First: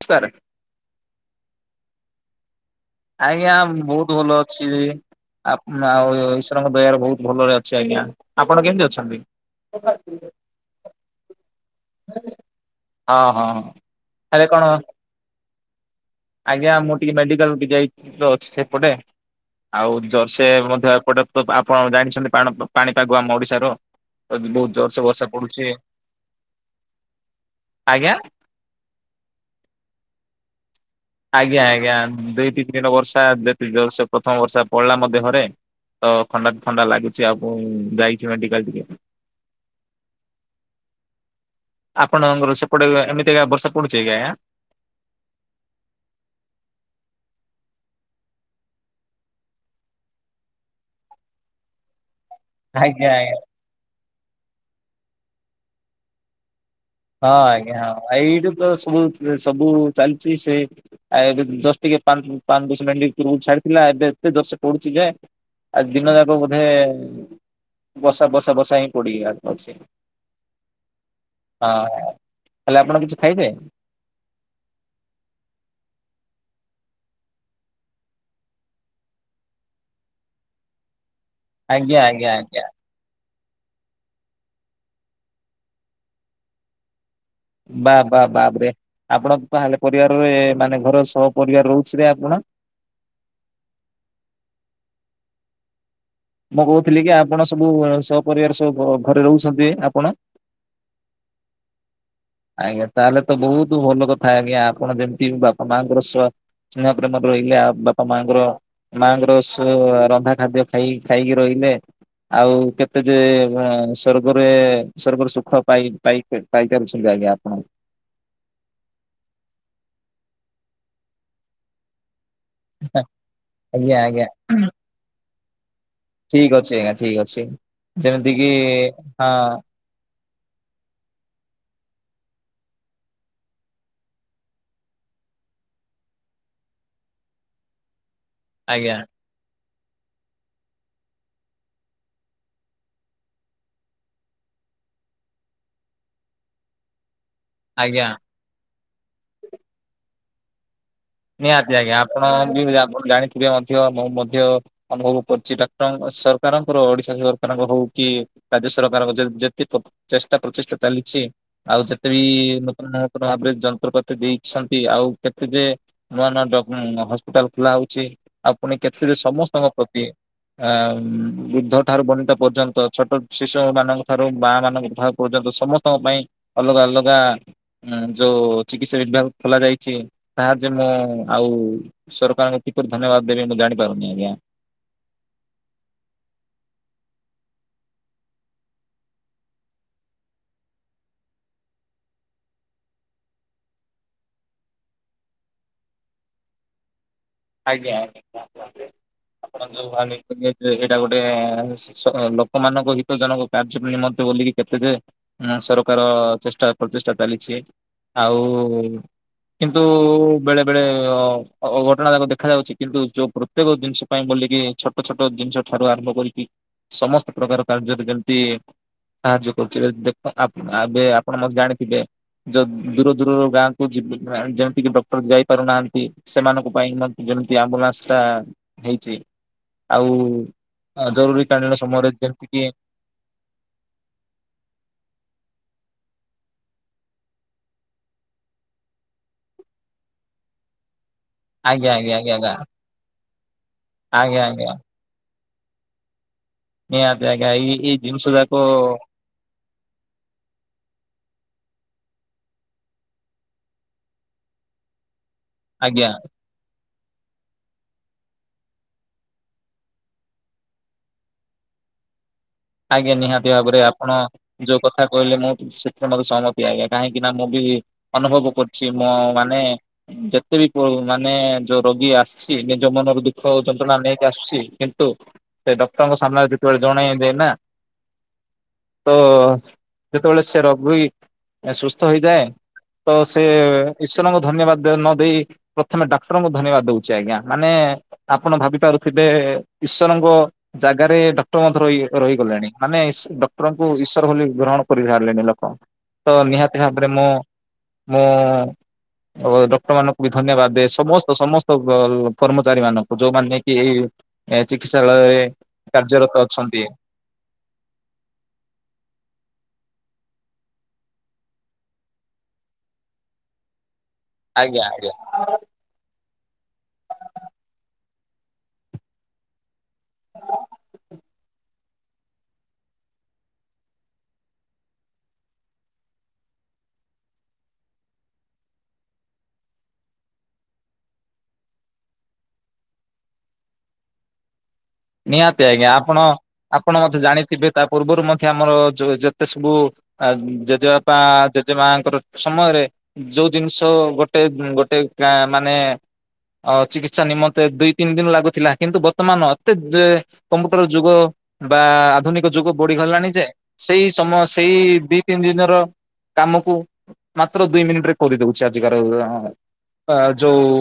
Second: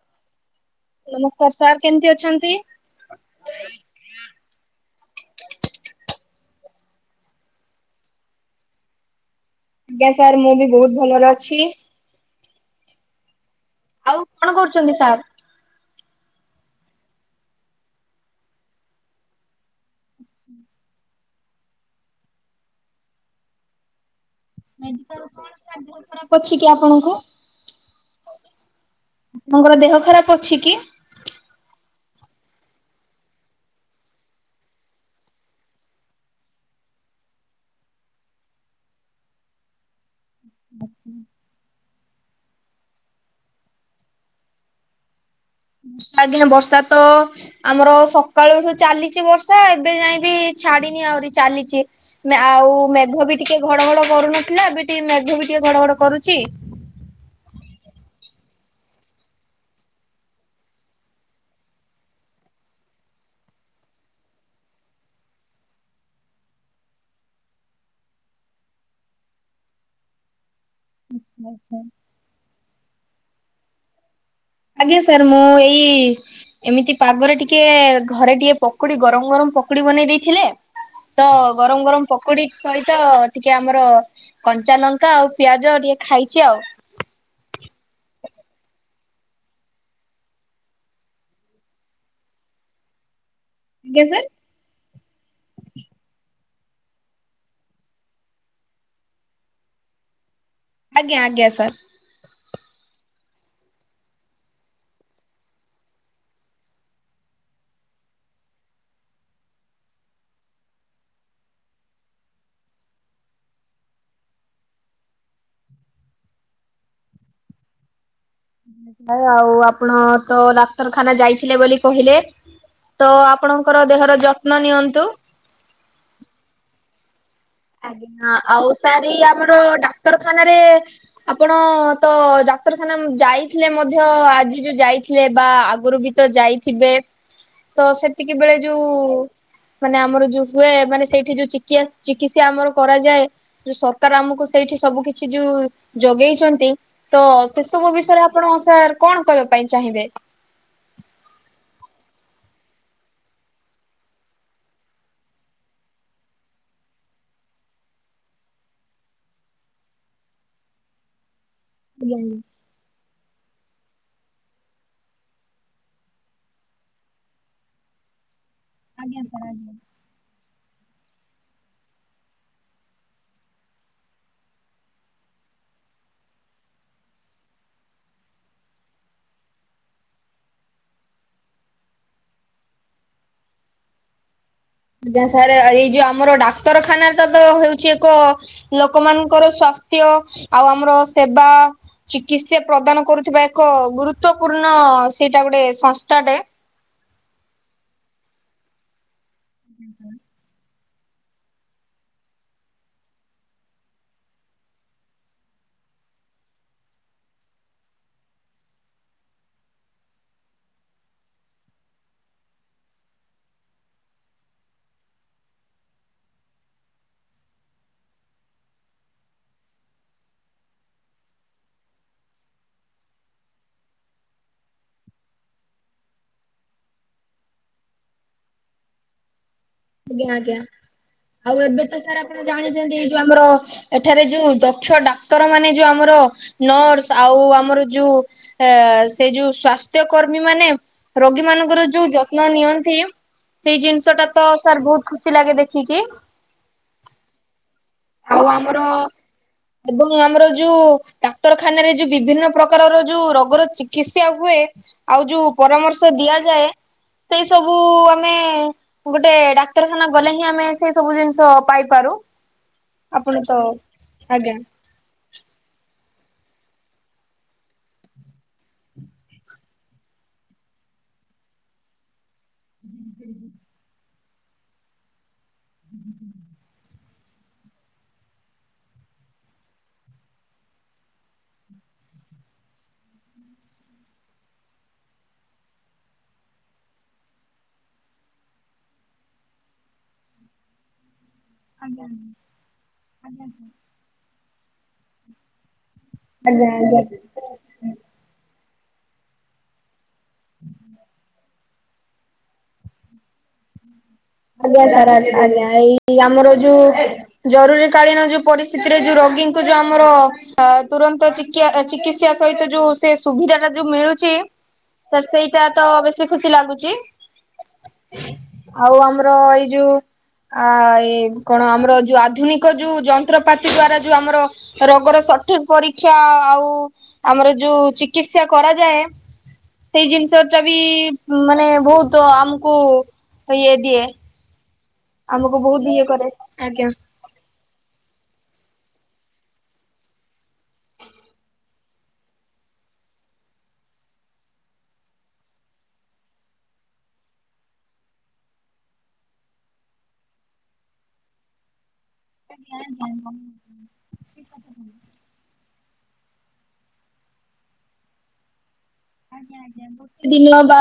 ନମସ୍କାର ନମସ୍କାର ସାର କେମିତି ଅଛନ୍ତି? ଆଜ୍ଞା ବହୁତ ଭଲ ଅଛି। ଆ ଆଉ ଈଶ୍ୱରଙ୍କ ଦୟାରେ ବହୁତ ଭଲରେ ଅଛି ଆଜ୍ଞା, ଆପଣ କେମିତି ଅଛନ୍ତି? ଆଜ୍ଞା ସାର୍ ମୁଁ ବି ବହୁତ ଭଲରେ ଅଛି। ହଁ ହଁ। ଆଉ କଣ କରୁଛନ୍ତି ସାର୍? ଆଜ୍ଞା ମୁଁ ଟିକେ ମେଡିକାଲ ଡିକେ ଇ ଅଛି ଏପଟେ। ଆଉ ଜରସେ ମଧ୍ୟ ଏପଟେ ତ ଆପଣ ଜାଣିଛନ୍ତି, ଵାଣ ପାଣିପାଗ ଆମ ଓଡିଶାର। ବହୁତ ଜୋରସେ ବର୍ଷା ପଡୁଛି। [unintelligible] ପଣଙ୍କର ଆଜ୍ଞା ଦେହ ଖରାପ ଅଛି କି? ଆଜ୍ଞା ଆଜ୍ଞା, ଦି ତିନି ଦିନ ବର୍ଷା ଯେତିକି ଜୋରସେ ପ୍ରଥମ ବର୍ଷା ପଡିଲା ମୋ ଦେହରେ। ତ ଥଣ୍ଡା ଥଣ୍ଡା ଲାଗୁଛି, ଆଉ ଯାଇଛି ମେଡିକାଲ ଟିକେ। ଆଛା। ଆପଣଙ୍କର ସେପଟରେ ଏମିତିକା ବର୍ଷା ପଡୁଛି କି ଆଜ୍ଞା? ଆଜ୍ଞା ବର୍ଷା ତ ଆମର ସକାଳୁଠୁ ଚାଲିଛି ବର୍ଷା ଏବେ ଯାଏବି ଛାଡିନି। ତେ ଆହୁରି ଚାଲିଛି। ମାନେ ଆଉ ଆଜ୍ଞା ଆଜ୍ଞା ମେଘ ବି ଟିକେ ଘଡଘଡ କରୁନଥିଲା, ଏବେ ଟିକେ ମେଘ ବି ଟିକେ ଘଡଘଡ କରୁଛି। ହଁ ଆଜ୍ଞା, ଏଇଠୁ ତ ସବୁ ସବୁ ଚାଲିଛି ସେ ଆଏ ଦଶଟ ପା ପାଞ୍ଚ ଦଶ ମିନଟ୍ ଭିତରକୁ ଛାଡିଥିଲା, ଏବେ ଏତେ ଦରଷେ ପଡୁଛି ଯେଏ। ଆଜି ଦିନ ଯାକ ବୋଧେ ବସା ବସା ବସା ହିଁ ପଡି ଅଛି। ଆଛା ଆଛା। ତାଲେ ଆପଣ କିଛି ଖାଇବେ? ଆଜ୍ଞା ସାର୍ ମୁଁ ଏଇ ଏମିତି ପାଗରେ ଟିକେ ଘରେ ଟିକେ ପକୋଡି ଗରମ ଗରମ ପକୋଡି ବନେଇ ଦେଇଥିଲେ। ତ ଗରମ ଆଜ୍ଞା ଗରମ ଆଜ୍ଞା ପକୋଡି ଆଜ୍ଞା ସହିତ ଟିକେ ଆମର କଞ୍ଚା ଲଙ୍କା ଆଉ ପିଆଜ ଟିକେ ଖାଇଛି ଆଉ। ବା ବା ବାପରେ ଆପଣ ତାହେଲେ ପରିବାରରେ ମାନେ ଘର ସହ ପରିବାର ରହୁଛି ରେ ଆପଣ? ଆଜ୍ଞା ସାର୍। ମୁଁ କହୁଥିଲି କି ଆପଣ ସବୁ ସପରିବାର ସବୁ ଘରେ ରହୁଛନ୍ତି ଆପଣ? ଆଜ୍ଞା ଆଜ୍ଞା ସାର୍। ଆଜ୍ଞା ତାହେଲେ ତ ବହୁତ ଭଲ କଥା ଆଜ୍ଞା ଆପଣ ଯେମିତି ବାପା ମାଆଙ୍କର ସେବା ସ୍ନେହ ପ୍ରେମରେ ରହିଲେ ଆଉ ବାପା ମାଙ୍କର ମାଆଙ୍କର ସେ ରନ୍ଧା ଖାଦ୍ୟ ଖାଇ ଖାଇକି ରହିଲ ଲେ। ଆଉ କେତେ ଯେ ସର୍ଗରେ ସର୍ଗର ସୁଖ ପାଇ ପାଇ ପାଇତେ ସେଇବାଗିଆ ଆପଣଙ୍କୁ ଆଉ ଆପଣ ତ ଡାକ୍ତରଖାନା ଯାଇଥିଲେ ବୋଲି କହିଲେ। ତ ଆପଣଙ୍କର ଆଜ୍ଞା ଦେହର ଆଜ୍ଞା ଯତ୍ନ ନିଅନ୍ତୁ। ଠିକ ଅଛି ଆଜ୍ଞା ଠିକ ଅଛି। ଆଜ୍ଞା ଯେମିତି ହଁ, କିି ଆଉ ସାର ଇଏ ହଁ ଆମର ଡାକ୍ତର ତାନାରେ ଆପଣ ତ ଡାକ୍ତରଖାନା ଯାଇଥିଲେ ମଧ୍ୟ ଆଜି ଯୋଉ ଯାଇଥିଲେ। ସେ ବା ଆଗରୁ ବି ତ ଯାଇଥିବେ ତ ସେ ତିକ ବେଳେ ଯୋଉ ଆଜ୍ଞା ମାନେ ଆମର ଯୋଉ ହୁଏ ମାନେ ସେଇଠି ଯୋଉ ଚିକେ ଚିକି ସେ ଆମର କରାଯାଏ, ଯୋଉ ସରକାର ଆମକୁ ସେଇଠି ସବୁ କିଛି ଯୋଉ ଯୋଗେଇଛନ୍ତି। ତ ସେ ସବୁ ଆଜ୍ଞା। ବିଷୟରେ ଆପଣ ସାର୍ କଣ କହିବା ପାଇଁ ଚାହିଁବେ? ନିହାତି ଆଜ୍ଞା ଆପଣ ବି ଆପଣ ଜାଣିଥିବେ ମଧ୍ୟ ମୁଁ ମଧ୍ୟ ଅନୁଭବ କରୁଛି ଡକ୍ଟର ଙ୍କ ସରକାରଙ୍କର ଓଡିଶା ସରକାରଙ୍କ ହଉ କି ରାଜ୍ୟ ସରକାରଙ୍କ ଯେ ଯେତେ ଚେଷ୍ଟା ପ୍ରଚେଷ୍ଟା ଚାଲିଛି। ଆଉ ଯେତେ ଆଜ୍ଞା ବି ନୂତନ ନୂତନ ଭାବରେ ଯନ୍ତ୍ରପାତି ଦେଇଛନ୍ତି ଆଉ କେତେ ଯେ ନୂଆ ନୂଆ ଜ ହସ୍ପିଟାଲ ଖୋଲା ହଉଛି ଆଉ ପୁଣି କେତ ସମସ୍ତଙ୍କ ଆଜ୍ଞା। ପ୍ରତି ଅ ବୁଦ୍ଧ ଠାରୁ ବନିତା ପର୍ଯ୍ୟନ୍ତ ଛୋଟ ଶିଶୁ ମାନଙ୍କ ଠାରୁ ମା ମାନଙ୍କ ଠାରୁ ନ୍ତ ସମସ୍ତଙ୍କ ପାଇଁ ଅଲଗା ଅଲଗା ଯୋଉ ଚିକିତ୍ସା ବିଭାଗ ଖୋଲା ଯାଇଛି ତାହା ଯେ ମୁଁ ଆଉ ସରକାରଙ୍କୁ କିପରି ଧନ୍ୟବାଦ ଦେବି ମୁଁ ଜାଣିପାରୁନି ଆଜ୍ଞା। ଆଜ୍ଞା ସାର୍ ଏଇ ଯୋଉ ଆମର ଡାକ୍ତରଖାନା ତ ତ ହଉଛି ଏକ ଲୋକମାନଙ୍କର ସ ସ୍ୱସ୍ଥ୍ୟ ଆଉ ଆମର ସେବା ଚିକିତ୍ସା ପ୍ରଦାନ କରୁଥିବା ଏକ ଗୁରୁତ୍ୱପୂର୍ଣ୍ଣ ହଁ ସେଇଟା ଗୋଟେ ସଂସ୍ଥାଟେ। ଆଜ୍ଞା ଆଜ୍ଞା। [unintelligible] ଏଇଟା ଗୋଟେ ସରକାର ଚେଷ୍ଟା ପ୍ରଚେଷ୍ଟା ଚାଲିଛି ଆଉ କିନ୍ତୁ ବେଳେ ବେଳେ ଅ ଅଘ ଘଟଣାକ ଦେଖା ଯାଉଛି କିନ୍ତୁ ଯୋଉ ପ୍ରତ୍ୟେକ ଜିନିଷ ପାଇଁ ବୋଲିକି ଛୋଟ ଛୋଟ ଜିନିଷ ଠାରୁ ଆରମ୍ଭ କରିକି ସମସ୍ତ ପ୍ରକାର କାର୍ଯ୍ୟରେ ଯେମିତି ସାହାଯ୍ୟ କରୁଛି ଦେଖ ଏବେ ଆପଣ ମତେ ଜାଣିଥିବେ? ଯ ଦୂର ଦୂରରୁ ଗାଁକୁ ଯ ଯେମିତିକି ଡକ୍ଟର ଯାଇ ପାରୁନାହାନ୍ତି ସେମାନଙ୍କୁ ପାଇଁ ଯେମିତି ଆମ୍ବୁଲାନ୍ସ ଟା ହେଇଛି ଆଉ ଆଉ ଜରୁରୀକାଳୀନ ଏବେ ତ ସମୟରେ ସାର୍ ଆପଣ ଯେମିତି କିି ଜାଣିଛନ୍ତି ଯୋଉ ଆମର ଏଠାରେ ଯୋଉ ଦକ୍ଷ ଡାକ୍ତର ମାନେ ଯୋଉ ଆ ଆମର ନର୍ସ ଆଉ ଆମର ଯୋଉ ସେ ଯୋଉ ସ୍ଵାସ୍ଥ୍ୟ କର୍ମୀ ମାନେ ରୋଗୀ ମାନଙ୍କର ଆଜ୍ଞା ଯୋଉ ଆଜ୍ଞା ଆଜ୍ଞା ଯତ୍ନ ଆଜ୍ଞା ନିଅନ୍ତି ସେଇ ଜିନିଷ ଟା ତ ଆଜ୍ଞା ସାର୍ ବହୁତ ଖୁସି ଲାଗେ ଦେଖିକି ନପଗଇ ଏଇ ଜିିନ ଆଉ ସୁଧା କ ଆମର ଏବଂ ଆମର ଯୋଉ ଡାକ୍ତରଖାନାରେ ଯୋଉ ବିଭିନ୍ନ ପ୍ରକାରର ଯୋଉ ରୋଗର ଚିକିତ୍ସା ହୁଏ ଆଉ ଯୋଉ ଆଜ୍ଞା ପରାମର୍ଶ ଦିଆଯାଏ ସେଇ ସବୁ ଆମେ ଗୋଟେ ଡାକ୍ତରଖାନା ଗଲେ ହିଁ ଆମେ ସେଇ ସବୁ ଜିନିଷ ପାଇପାରୁ ଆଜ୍ଞା ଆପଣ ନିହାତି ତ ଭାବରେ ଆପଣ ଯୋଉ କଥା କହିଲେ ମୁଁ ମତେ ସହମତି ଆଜ୍ଞା କାହିଁକି ନା ମୁଁ ବି ଅନୁଭବ କରୁଛି ମୋ ମାନେ ଯେତେ ବି ମାନେ ଯୋଉ ରୋଗୀ ଆସ ଛି ନିଜ ମନରୁ ଦୁଃଖ ଯନ୍ତ୍ରଣା ନେଇକି ଆସିଛି କିନ୍ତୁ ସେ ଡକ୍ଟରଙ୍କ ସାମ୍ନାରେ ଯେତେବେଳେ ଜଣେଇ ଦେ ନା ତ ଯେତେବେଳେ ସେ ରୋଗ ବି ସୁସ୍ଥ ହେଇଯାଏ। ତ ସେ ଈଶ୍ଵରଙ୍କୁ ଧନ୍ୟବାଦ ନ ଦେଇ ପ୍ରଥମେ ଡାକ୍ତରଙ୍କୁ ଧନ୍ୟବାଦ ଦଉଛି ଆଜ୍ଞା ମାନେ ଆପଣ ଭାବି ପାରୁଥିବେ ଈଶ୍ୱରଙ୍କ ଜାଗାରେ ର ରହିଗଲେଣି ମାନେ ଡକ୍ଟରଙ୍କୁ ଈଶ୍ୱର ବୋଲି ଗ୍ରହଣ କରିସାରିଲେଣି ଲୋକ ତ ନିହାତି ଭାବରେ ମୁଁ, ମୁଁ ଡକ୍ଟର ମାନଙ୍କୁ ବି ଧନ୍ୟବାଦ ଦେ ସମସ୍ତ ସମସ୍ତ କର୍ମଚାରୀ ମାନଙ୍କୁ ଯୋଉମାନୋନ କି ଏଇ ଆଜ୍ଞା ସାରା ଚିକିତ୍ସାଳୟରେ ଆଜ୍ଞା ଏଇ କାର୍ଯ୍ୟରତ ଆମର ଅଛନ୍ତି ଯୋଉ ଜରୁରୀ କାଳୀନ ଯୋଉ ପରିସ୍ଥିତିରେ ଯୋଉ ରୋଗୀଙ୍କୁ ଯୋଉ ଆମର ତୁରନ୍ତ ଚିକିତ୍ସା ସହିତ ଯୋଉ ସେ ସୁବିଧା ଟା ଯୋଉ ମିଳୁଛି ଆଜ୍ଞା ଆଜ୍ଞା। ସେଇଟା ତ ବେଶୀ ଖୁସି ଲାଗୁଛି। ଆଉ ଆମର ଏଇ ଯୋଉ ଆ ଏଇ କଣ ଆମର ଯୋଉ ଆଧୁନିକ ଯୋଉ ଯନ୍ତ୍ରପାତି, ଦ୍ଵାରା ଯୋଉ ଆମର ରୋଗର ସଠିକ ପରୀକ୍ଷା ଆଉ ଆମର ଯୋଉ ଚିକିତ୍ସା କରାଯାଏ। ସେଇ ଜିନିଷ ଟା ବି ମାନେ ବହୁତ ଆମକୁ ଇଏ ଦିଏ। ଆମକୁ ନିହାତି ବହୁତ ଆଜ୍ଞା ଇଏ ଆପଣ କରେ। ଆପଣ ମତେ ଜାଣିଥିବେ ତା ପୂର୍ବରୁ ମଧ୍ୟ ଆମର ଯେତେ ସବୁ ଜେଜେବାପା ଜେଜେ ମାଙ୍କର ସମୟ ଯୋଉ ଜିନିଷ ଗୋଟେ ଗୋଟେ ଗାଁ ମାନେ ଅ ଚିକିତ୍ସା ନିମନ୍ତେ ଦୁଇ ତିନି ଦିନ ଲାଗୁଥିଲା କିନ୍ତୁ ବର୍ତ୍ତମାନ କମ୍ପ୍ୟୁଟର ଯୁଗ ବା ଆଧୁନିକ ଯୁଗ ବଢିଗଲାଣି ଯେ ସେଇ ସମୟ ସେଇ ଦି ତିନି ଦିନର କାମକୁ ମାତ୍ର ଦୁଇ ମିନିଟ ରେ କରିଦଉଛି ଆ ଆ ଗୋଟେ ଦିନ ବା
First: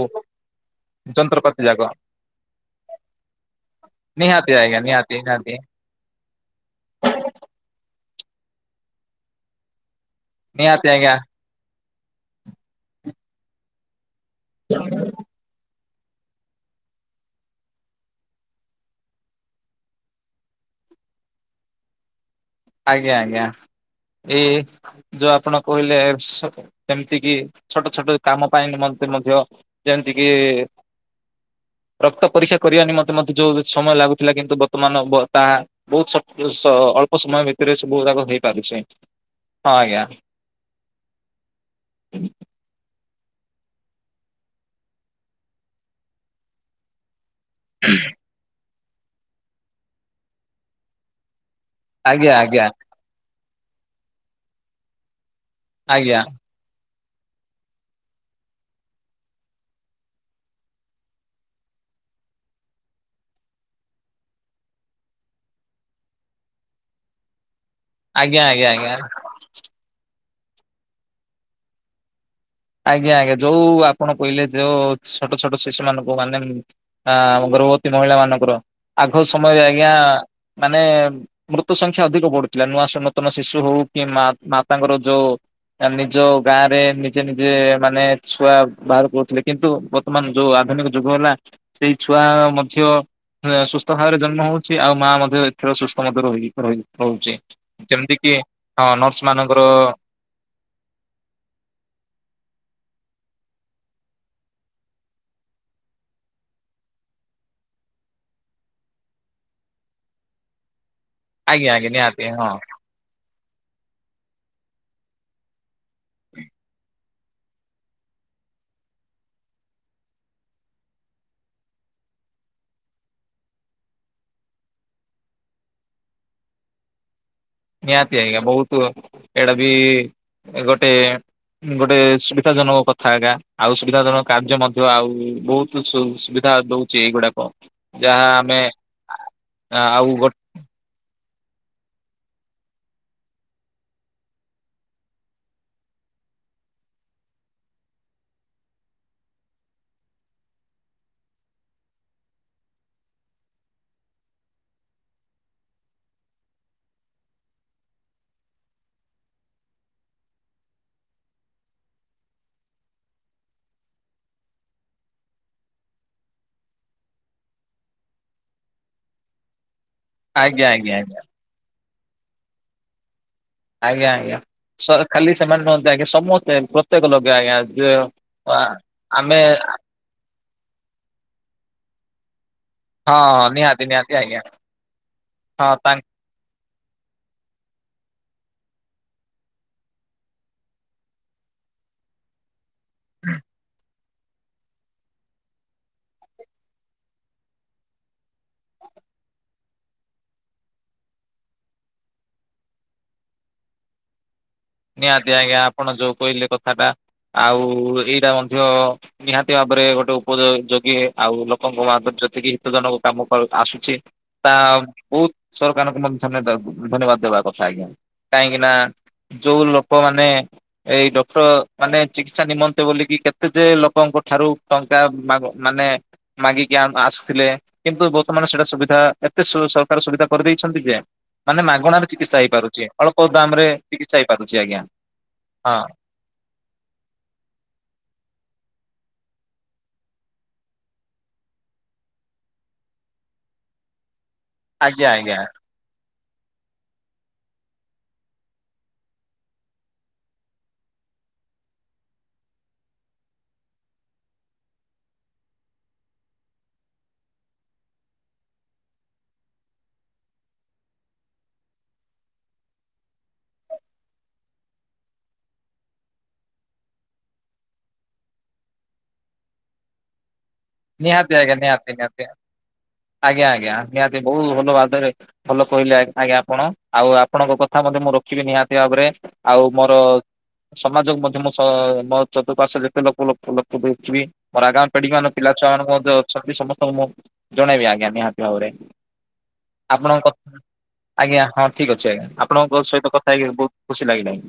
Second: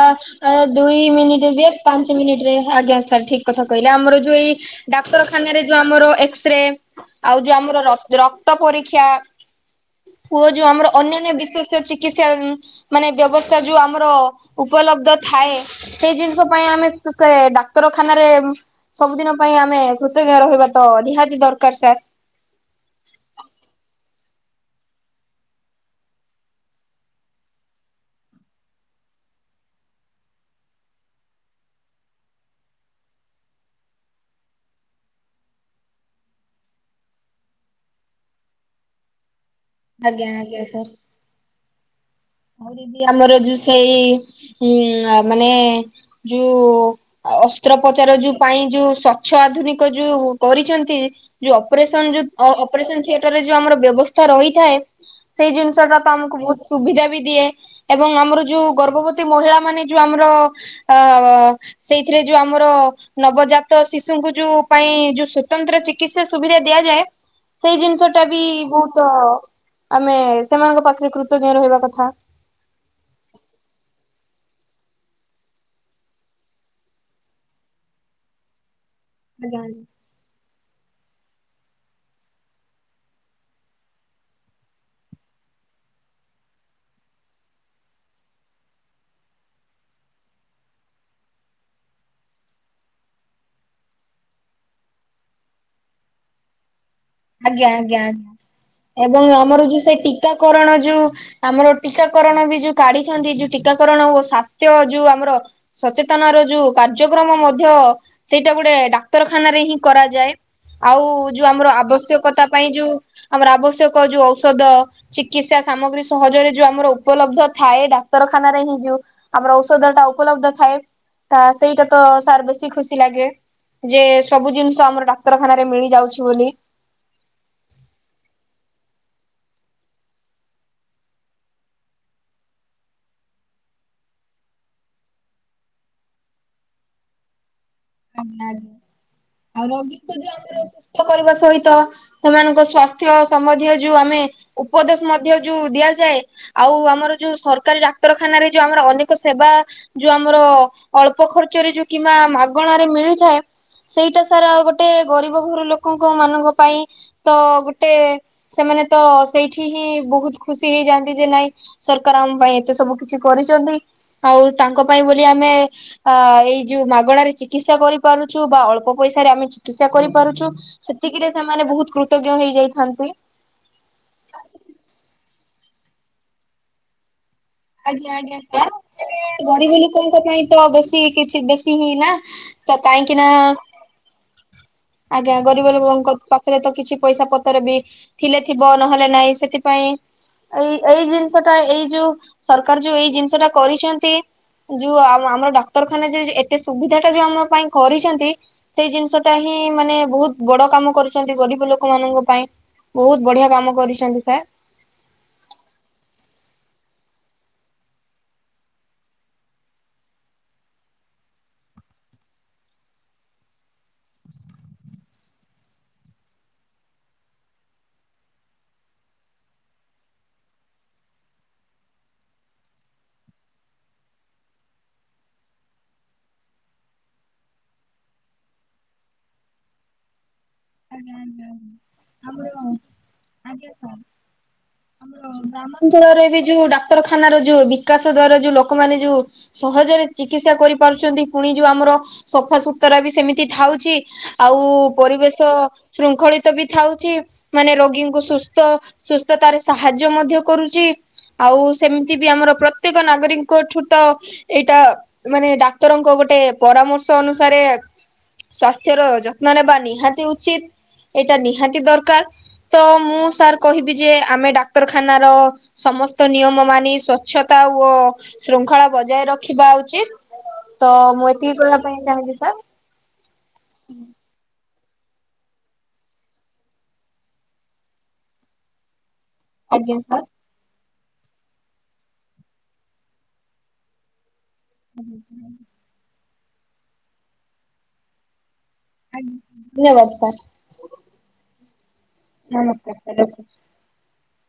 ଦୁଇ ଯନ୍ତ୍ରପାତି ମିନିଟ ଯାକ ପାଞ୍ଚ ମିନିଟରେ ଆଜଞା ସାର୍ ଠିକ କଥା କହିଲା ଆମର ଯୋଉ ନିହାତି ଏଇ ଆଜ୍ଞା ନିହାତି ନିହାତି ଡାକ୍ତରଖାନାରେ ଯୋଉ ଆମର ଏକ୍ସ ରେ ଆଉ ଯୋଉ ଆମର ରକ୍ତ ପରୀକ୍ଷା ପୁଅ ଯୋଉ ନିହାତି ଆମର ଆଜ୍ଞା ଅନ୍ୟାନ୍ୟ ବିଶେଷ ଚିକିତ୍ସା ମାନେ ବ୍ୟବସ୍ଥା ଯୋଉ ଆମର ଉପଲବଧ ଥାଏ। ସେଇ ଜିନିଷ ପାଇଁ ଆମେ ସେ ଡାକ୍ତରଖାନାରେ ସବୁଦିନ ପାଇଁ ଆମେ କୃତଜ୍ଞ ରହିବା ତ ନିହାତି ଦରକାର ସାର୍ ଆଜ୍ଞା ଆଜ୍ଞା। ଏଇ ଯୋଉ ଆପଣ କହିଲେ ଯେମିତି କି ଛୋଟ ଛୋଟ କାମ ପାଇଁ ମଧ୍ୟ ମଧ୍ୟ ଯେମିତି କି ରକ୍ତ ପରୀକ୍ଷା କରିବା ନିମନ୍ତେ ମଧ୍ୟ ଯୋଉ ସମୟ ଲାଗୁଥିଲା କିନ୍ତୁ ବର୍ତ୍ତମାନ ତାହା ବହୁତ ଅଳ୍ପ ସମୟ ଭିତରେ ସବୁୁୁରାକ ହେଇପାରୁଛି। ଆଜ୍ଞା ଆଜ୍ଞା ସାର। ଆମର ଯୋଉ ସେଇ ମାନେ ଯୁ ଅସ୍ତ୍ରୋପଚାର ଯୁ ପାଇଁ ଯୁ ସ୍ଵଚ୍ଛ ଆଧୁନିକ ଯୁ କରିଛନ୍ତି। ଯୁ ଅପରେସନ ଆଜ୍ଞା ଯୋଉ ଆଜ୍ଞା ଅପରେସନ ଥିଏଟର ରେ ଯୋଉ ଆମର ବ୍ୟବସ୍ଥା ରହିଥାଏ। ସେଇ ଜିନିଷଟା ଆଜ୍ଞା ତମକୁ ବହୁତ ସୁବିଧା ବି। ଦିଏ ଏବଂ ଆମର ଯୋଉ ଗର୍ଭବତୀ ମହିଳା ମାନେ ଯୁ ଆମର ଅ ସେଇଥିରେ ଯୁ ଆମର ନବଜାତ ଶିଶୁଙ୍କୁ ଯୁ ପାଇଁ ଯୁ ସ୍ଵତନ୍ତ୍ର ଚିକିତ୍ସା ସୁବିଧା ଦିଆଯାଏ। ସେଇ ଜିନିଷ ଟା ବି ଆଜ୍ଞା ଆଜ୍ଞା ଆଜ୍ଞା। ବହୁତ ଆମେ ସେମାନଙ୍କ ପାଖରେ କୃତଜ୍ଞ ରହିବା କଥା। ଆଜ୍ଞା ଆଜ୍ଞା ଯୋଉ ଆପଣ କହିଲେ ଯୋଉ ଛୋଟ ଛୋଟ ଶିଶୁ ମାନଙ୍କୁ ମାନେ ଗର୍ଭବତୀ ମହିଳା ମାନଙ୍କର ଆଗ ସମୟରେ ଆଜ୍ଞା ମାନେ ମୃତୁ ସଂଖ୍ୟା ଅଧିକ ବଢୁଥିଲା ନୂଆ ନୂତନ ଶିଶୁ ହଉ କି ମାତାଙ୍କର ଯୋଉ। ନିଜ ଗାଁ ରେ ନିଜେ ନିଜେ ମାନେ ଛୁଆ ବାହାର କରୁଥିଲେ କିନ୍ତୁ ବର୍ତ୍ତମାନ ଯୋଉ ଆଧୁନିକ ଯୁଗ ହେଲା ସେଇ ଛୁଆ ତା ମଧ୍ୟ ସୁସ୍ଥ ଭାବରେ ଜନ୍ମ ହଉଛି ଆଉ ମା ମଧ୍ୟ ଏଥିରେ ସୁସ୍ଥ ମଧ୍ୟ ରହି ରହି ଆଜ୍ଞା ଆଜ୍ଞା ଆ ନର୍ସ ଏବଂ ମାନଙ୍କର ଆମର ଯୋଉ ସେ ଟିକାକରଣ ଯୁ ଆମର ଟିକା କରଣ ବି ଯୁ କାଢିଛନ୍ତି ଯୋଉ ଟିକାକରଣ ଓ ସାସ୍ଥ୍ୟ ଯୁ ଆମର ସଚେତନ ର ଯୁ କାର୍ଯ୍ୟ କ୍ରମ ମଧ୍ୟ ସେଇଟା ଗୋଟେ ଡାକ୍ତରଖାନ ହିଁ କରାଯାଏ। ଆଉ ଯୁ ଆଜ୍ଞା ଆମର ଆଜ୍ଞା ନିହାତି ଆବଶ୍ୟକତା ହଁ। ପାଇଁ ଯୁ ଆମର ଆବଶ୍ୟକ ଯୁ ଔଷଧ ଚିକିତ୍ସା ସାମଗ୍ରୀ ସହଜରେ ଯଉ ଆମର ଉପଲବ୍ଧ ଥାଏ ଡାକ୍ତରଖାନାରେ ହିଁ ଯୁ ଆମର ଔଷଧ ଟା ଉପଲବ୍ଧ ଥାଏ। ତ ସେଇଟା ତ ସାରେ ଖୁସି ଲାଗେ। ଯେ ସବୁ ଜିନିଷ ଆମର ଡାକ୍ତରଖାନାରେ ମିଳି ଯାଉଛି ବୋଲି। ନିହାତି ଆଜ୍ଞା ବହୁତ ଏଇଟା ବି ଗୋଟେ ଗୋଟେ ସୁବିଧା ଜନକ କଥା ଆଜ୍ଞା ଆଉ ସୁବିଧା ଜନକ କାର୍ଯ୍ୟ ମଧ୍ୟ ଆଉ ବହୁତୁ ଧା ଦଉଛି ଏଇଗୁଡାକ। ଯାହା ଆମେ ଆଉ ରବି ଯ ଆମର। [unintelligible] ସହିତ ସେମାନଙ୍କ ସ୍ୱସ୍ଥ୍ୟ ସମ୍ବନ୍ଧୀୟ ଯୁ ଆମେ ଉପଦେଶ ମଧ୍ୟ ଯୁ ଦିଆଯାଏ। ଆଉ ଆମର ଯୁ ସରକାରୀ ଡାକ୍ତରଖାନାରେ ଯୁ ଆମର ଅନେକ ସେବା ଯୋଉ ଆମର ଅଳ୍ପ ଖ ଖର୍ଚରେ ଯୁ କିମ୍ବା ମାଗଣାରେ ମିଳିଥାଏ। ସେଇଟା ସାରେ ଗୋଟେ ଗରିବ ଘର ଲୋକଙ୍କ ମାନଙ୍କ ପାଇଁ ତ ଗୋଟେ ସେମାନେ ମାନେ ତ ସେଇଠି ହିଁ ବହୁତ ଖୁସି ହେଇଯାଆନ୍ତି ଯେ ନାଇଁ ସରକାର ଆମ ପାଇଁ ଏତେ ସବୁ କିଛି କରିଛନ୍ତି। ଆଉ ତାଙ୍କ ପାଇଁ ବୋଲି ଆମେ ଆ ଏଇ ଯୋଉ ମାଗଣାରେ ଚି ଚିକିତ୍ସା କରିପାରୁଛୁ ବା ଅଳ୍ପ ପଇସାରେ ଆମେ ଚିକିତ୍ସା କରିପାରୁଛୁ ଆଜ୍ଞା ଆଜ୍ଞା ଆଜ୍ଞା ସେତିକିରେ ସେମାନେ ବହୁତ୍ କୃତ୍ କୃତଜ୍ଞ ହେଇଯାଇଥାନ୍ତି। ଆଜ୍ଞା ଆଜ୍ଞା ସ ଖାଲି ସେମାନେ ନ ଯାଇକି ସମସ୍ତେ ପ୍ରତ୍ୟେକ ଲୋକ୍ ଆଜ୍ଞା ଆଜ୍ଞା ଆମେ [unintelligible] ଗରିବି ଲୋକଙ୍କ ପାଇଁ ତ ବେଶୀ କିଛି ବେଶୀ ହିନାଁ ତ ହଁ କାଇଁକିନା ହଁ ନିହାତି ନିହାତି ଆଜ୍ଞା ଆଜ୍ଞା ହଁ ଗରିବ ତାଙ୍କ ଲୋକଙ୍କତ୍ ପାଖରେ ତ କିଛି ପଇସା ପତର ବି ଥିଲେ ଥିବ ନହେଲେ ନାଇଁ ସେଥିପାଇଁ ଏଇ ଏଇ ଜିନିଶା ଟା ଏଇ ଯୋଉ ସର କାର ଯୋଉ ଏଇ ଜିନିଶା ଟା କରିଛନ୍ତି। ଯୁ ଆମ ଆମର ଡାକ୍ତରଖାନା ଯୁ ଏତେ ସୁବିଧା ଟା ଯୁ ଆମ ପାଇଁ କରିଛନ୍ତି ସେଇ ଜିନିସଟା ଟା ହିଁ ମାନେ ବହୁତ୍ ବଡ଼ କାମ କରୁଛନ୍ତି ଗରିବ ଲୋକ ମାନଙ୍କ ପାଇଁ। ବହୁତ ବଢ଼ିଆ କାମ କରିଛନ୍ତି ସାର୍। ନିଆତି ଆଜ୍ଞା ଆପଣ ଯୁ କହିଲେ କଥାଟା। ଆଉ ଏଇଟା ମଧ୍ୟ ନିହାତି ଭାବରେ ଗୋଟେ ଉପଯୋ ଯୋଗୀ ଆଉ ଲୋକଙ୍କ [unintelligible] ଯେତିକି ହିତ ଜନକ କାମ ପର ଆସୁଛି ତା ବହୁତ୍ ସରକାରଙ୍କୁ ମଧ୍ୟ [unintelligible] ଦେବାକୁ ଧନ୍ୟବାଦ। ଦବା କଥା ଆଜ୍ଞା କାଇଁକିନା ଯୋଉ ଲୋକମାନେ ଏଇ ଡକ୍ଟର୍ ମାନେ ଚିକିତ୍ସା ନିମନ୍ତେ ବୋଲିକି କେତେ ଯେ ଲୋକଙ୍କଠୁ ଠାରୁ ଟଙ୍କା ମାଗ୍ ମାନେ ମାଗିକି ଆମ୍ ଆସୁଥିଲେ କିନ୍ତୁ ବର୍ତ୍ତମାନ ସେଇଟା ସୁବିଧା ଏତେ ସୁ ସରକାର ସୁବିଧା କରିଦେଇଛନ୍ତି ପେମ୍ ମାନେ ମାଗଣାରେ ଚିକିତ୍ସା ହେଇପାରୁଚେ ଅଳ୍ପ ଦାମ ରେ [inaudible] ଚିକିତ୍ସା ହେଇପାରୁଛି ଆଜ୍ଞା ହଁ ଅଞ୍ଚଳରେ ବି ଯୋଉ ଡାକ୍ତରଖାନାର ଯୋଉ ବିକାଶ ଦ୍ଵାରା ଯୋଉ ଲୋକ ଲୋକ ମାନେ ଯୋଉ ସହଜରେ ଚିକିତ୍ସା କରିପାରୁଛନ୍ତି ପୁଣି ଯୋଉ ଆମର ସଫାସତୁରା ବି ସେମିତି ଥାଉ। ଛି ଆଉ ଆଜ୍ଞା ଆଜ୍ଞା ପରିବେଶ ଶୃଙ୍ଖଳିତ ବି ଥାଉଛି ମାନେ ରୋଗୀଙ୍କୁ ସୁସ୍ଥ ସୁସ୍ଥ ତାର ସାହାଯ୍ୟ ମଧ୍ୟ କରୁଛି। ଆଉ ସେମିତି ବି ଆମର ପ୍ରତ୍ୟେକ ନାଗରିଙ୍କ ଠୁ ତ ଏଇଟା ମାନେ ଡାକ୍ତରଙ୍କ ଗୋଟେ ପରାମର୍ଶ ଅନୁସାରେ ସ୍ୱାସ୍ଥ୍ୟର ଯତ୍ନ ନେବା ନିହାତି ଉ ଉଚିତ୍ ଏଇଟା ନିହାତି ଦରକାର୍। ତ ମୁଁ ସାର୍ କହିବି ଯେ ଆମେ ଡାକ୍ତରଖାନାର ସମସ୍ତ ନିୟମ ମାନି ସ୍ଵଚ୍ଛତା ଆଉ ୱ ଶୃଙ୍ଖଳା ବଜାୟ ରଖିବା ଉଚିତ୍। ତ ମୁଁ ନିହାତି ଆଜ୍ଞା ଏତିକି କହିଁବା ନିହାତି ପାଇଁ ନିହାତି ଚାହିଁଲି ତ ଆଜ୍ଞା ଆଜ୍ଞା ନିହାତି ବହୁତ୍ ବୋଲ ବାଦରେ ବୋଲ କହିଲେ ଆ ଆଜ୍ଞା ଆପଣ ଆଉ ଆପଣଙ୍କ କଥା ମନେ ମୁଁ ରଖିବି ନିହାତି ଭାବରେ। ଆଉ ମୋର ସମାଜକୁ [unintelligible] ମୋର ଆଗାମ୍ ପେଡିକି ମାନେ ପିଲା ଛୁଆ ମାନଙ୍କୁ ଅଛନ୍ତି ସମସ୍ତଙ୍କୁ ମୁଁ ଜଣେଇବି ଆଜ୍ଞା ନିହାତି ଭାବରେ। ଆପଣଙ୍କ କଥ [unintelligible] ଆଜ୍ଞା ଆ ଠିକ୍ ଅଛି ଆଜ୍ଞା ଆପଣଙ୍କ ଗତ ସହିତ କଥା ହେଇକି ବହୁତ୍ ଖୁସି ଲାଗିଲାଣି।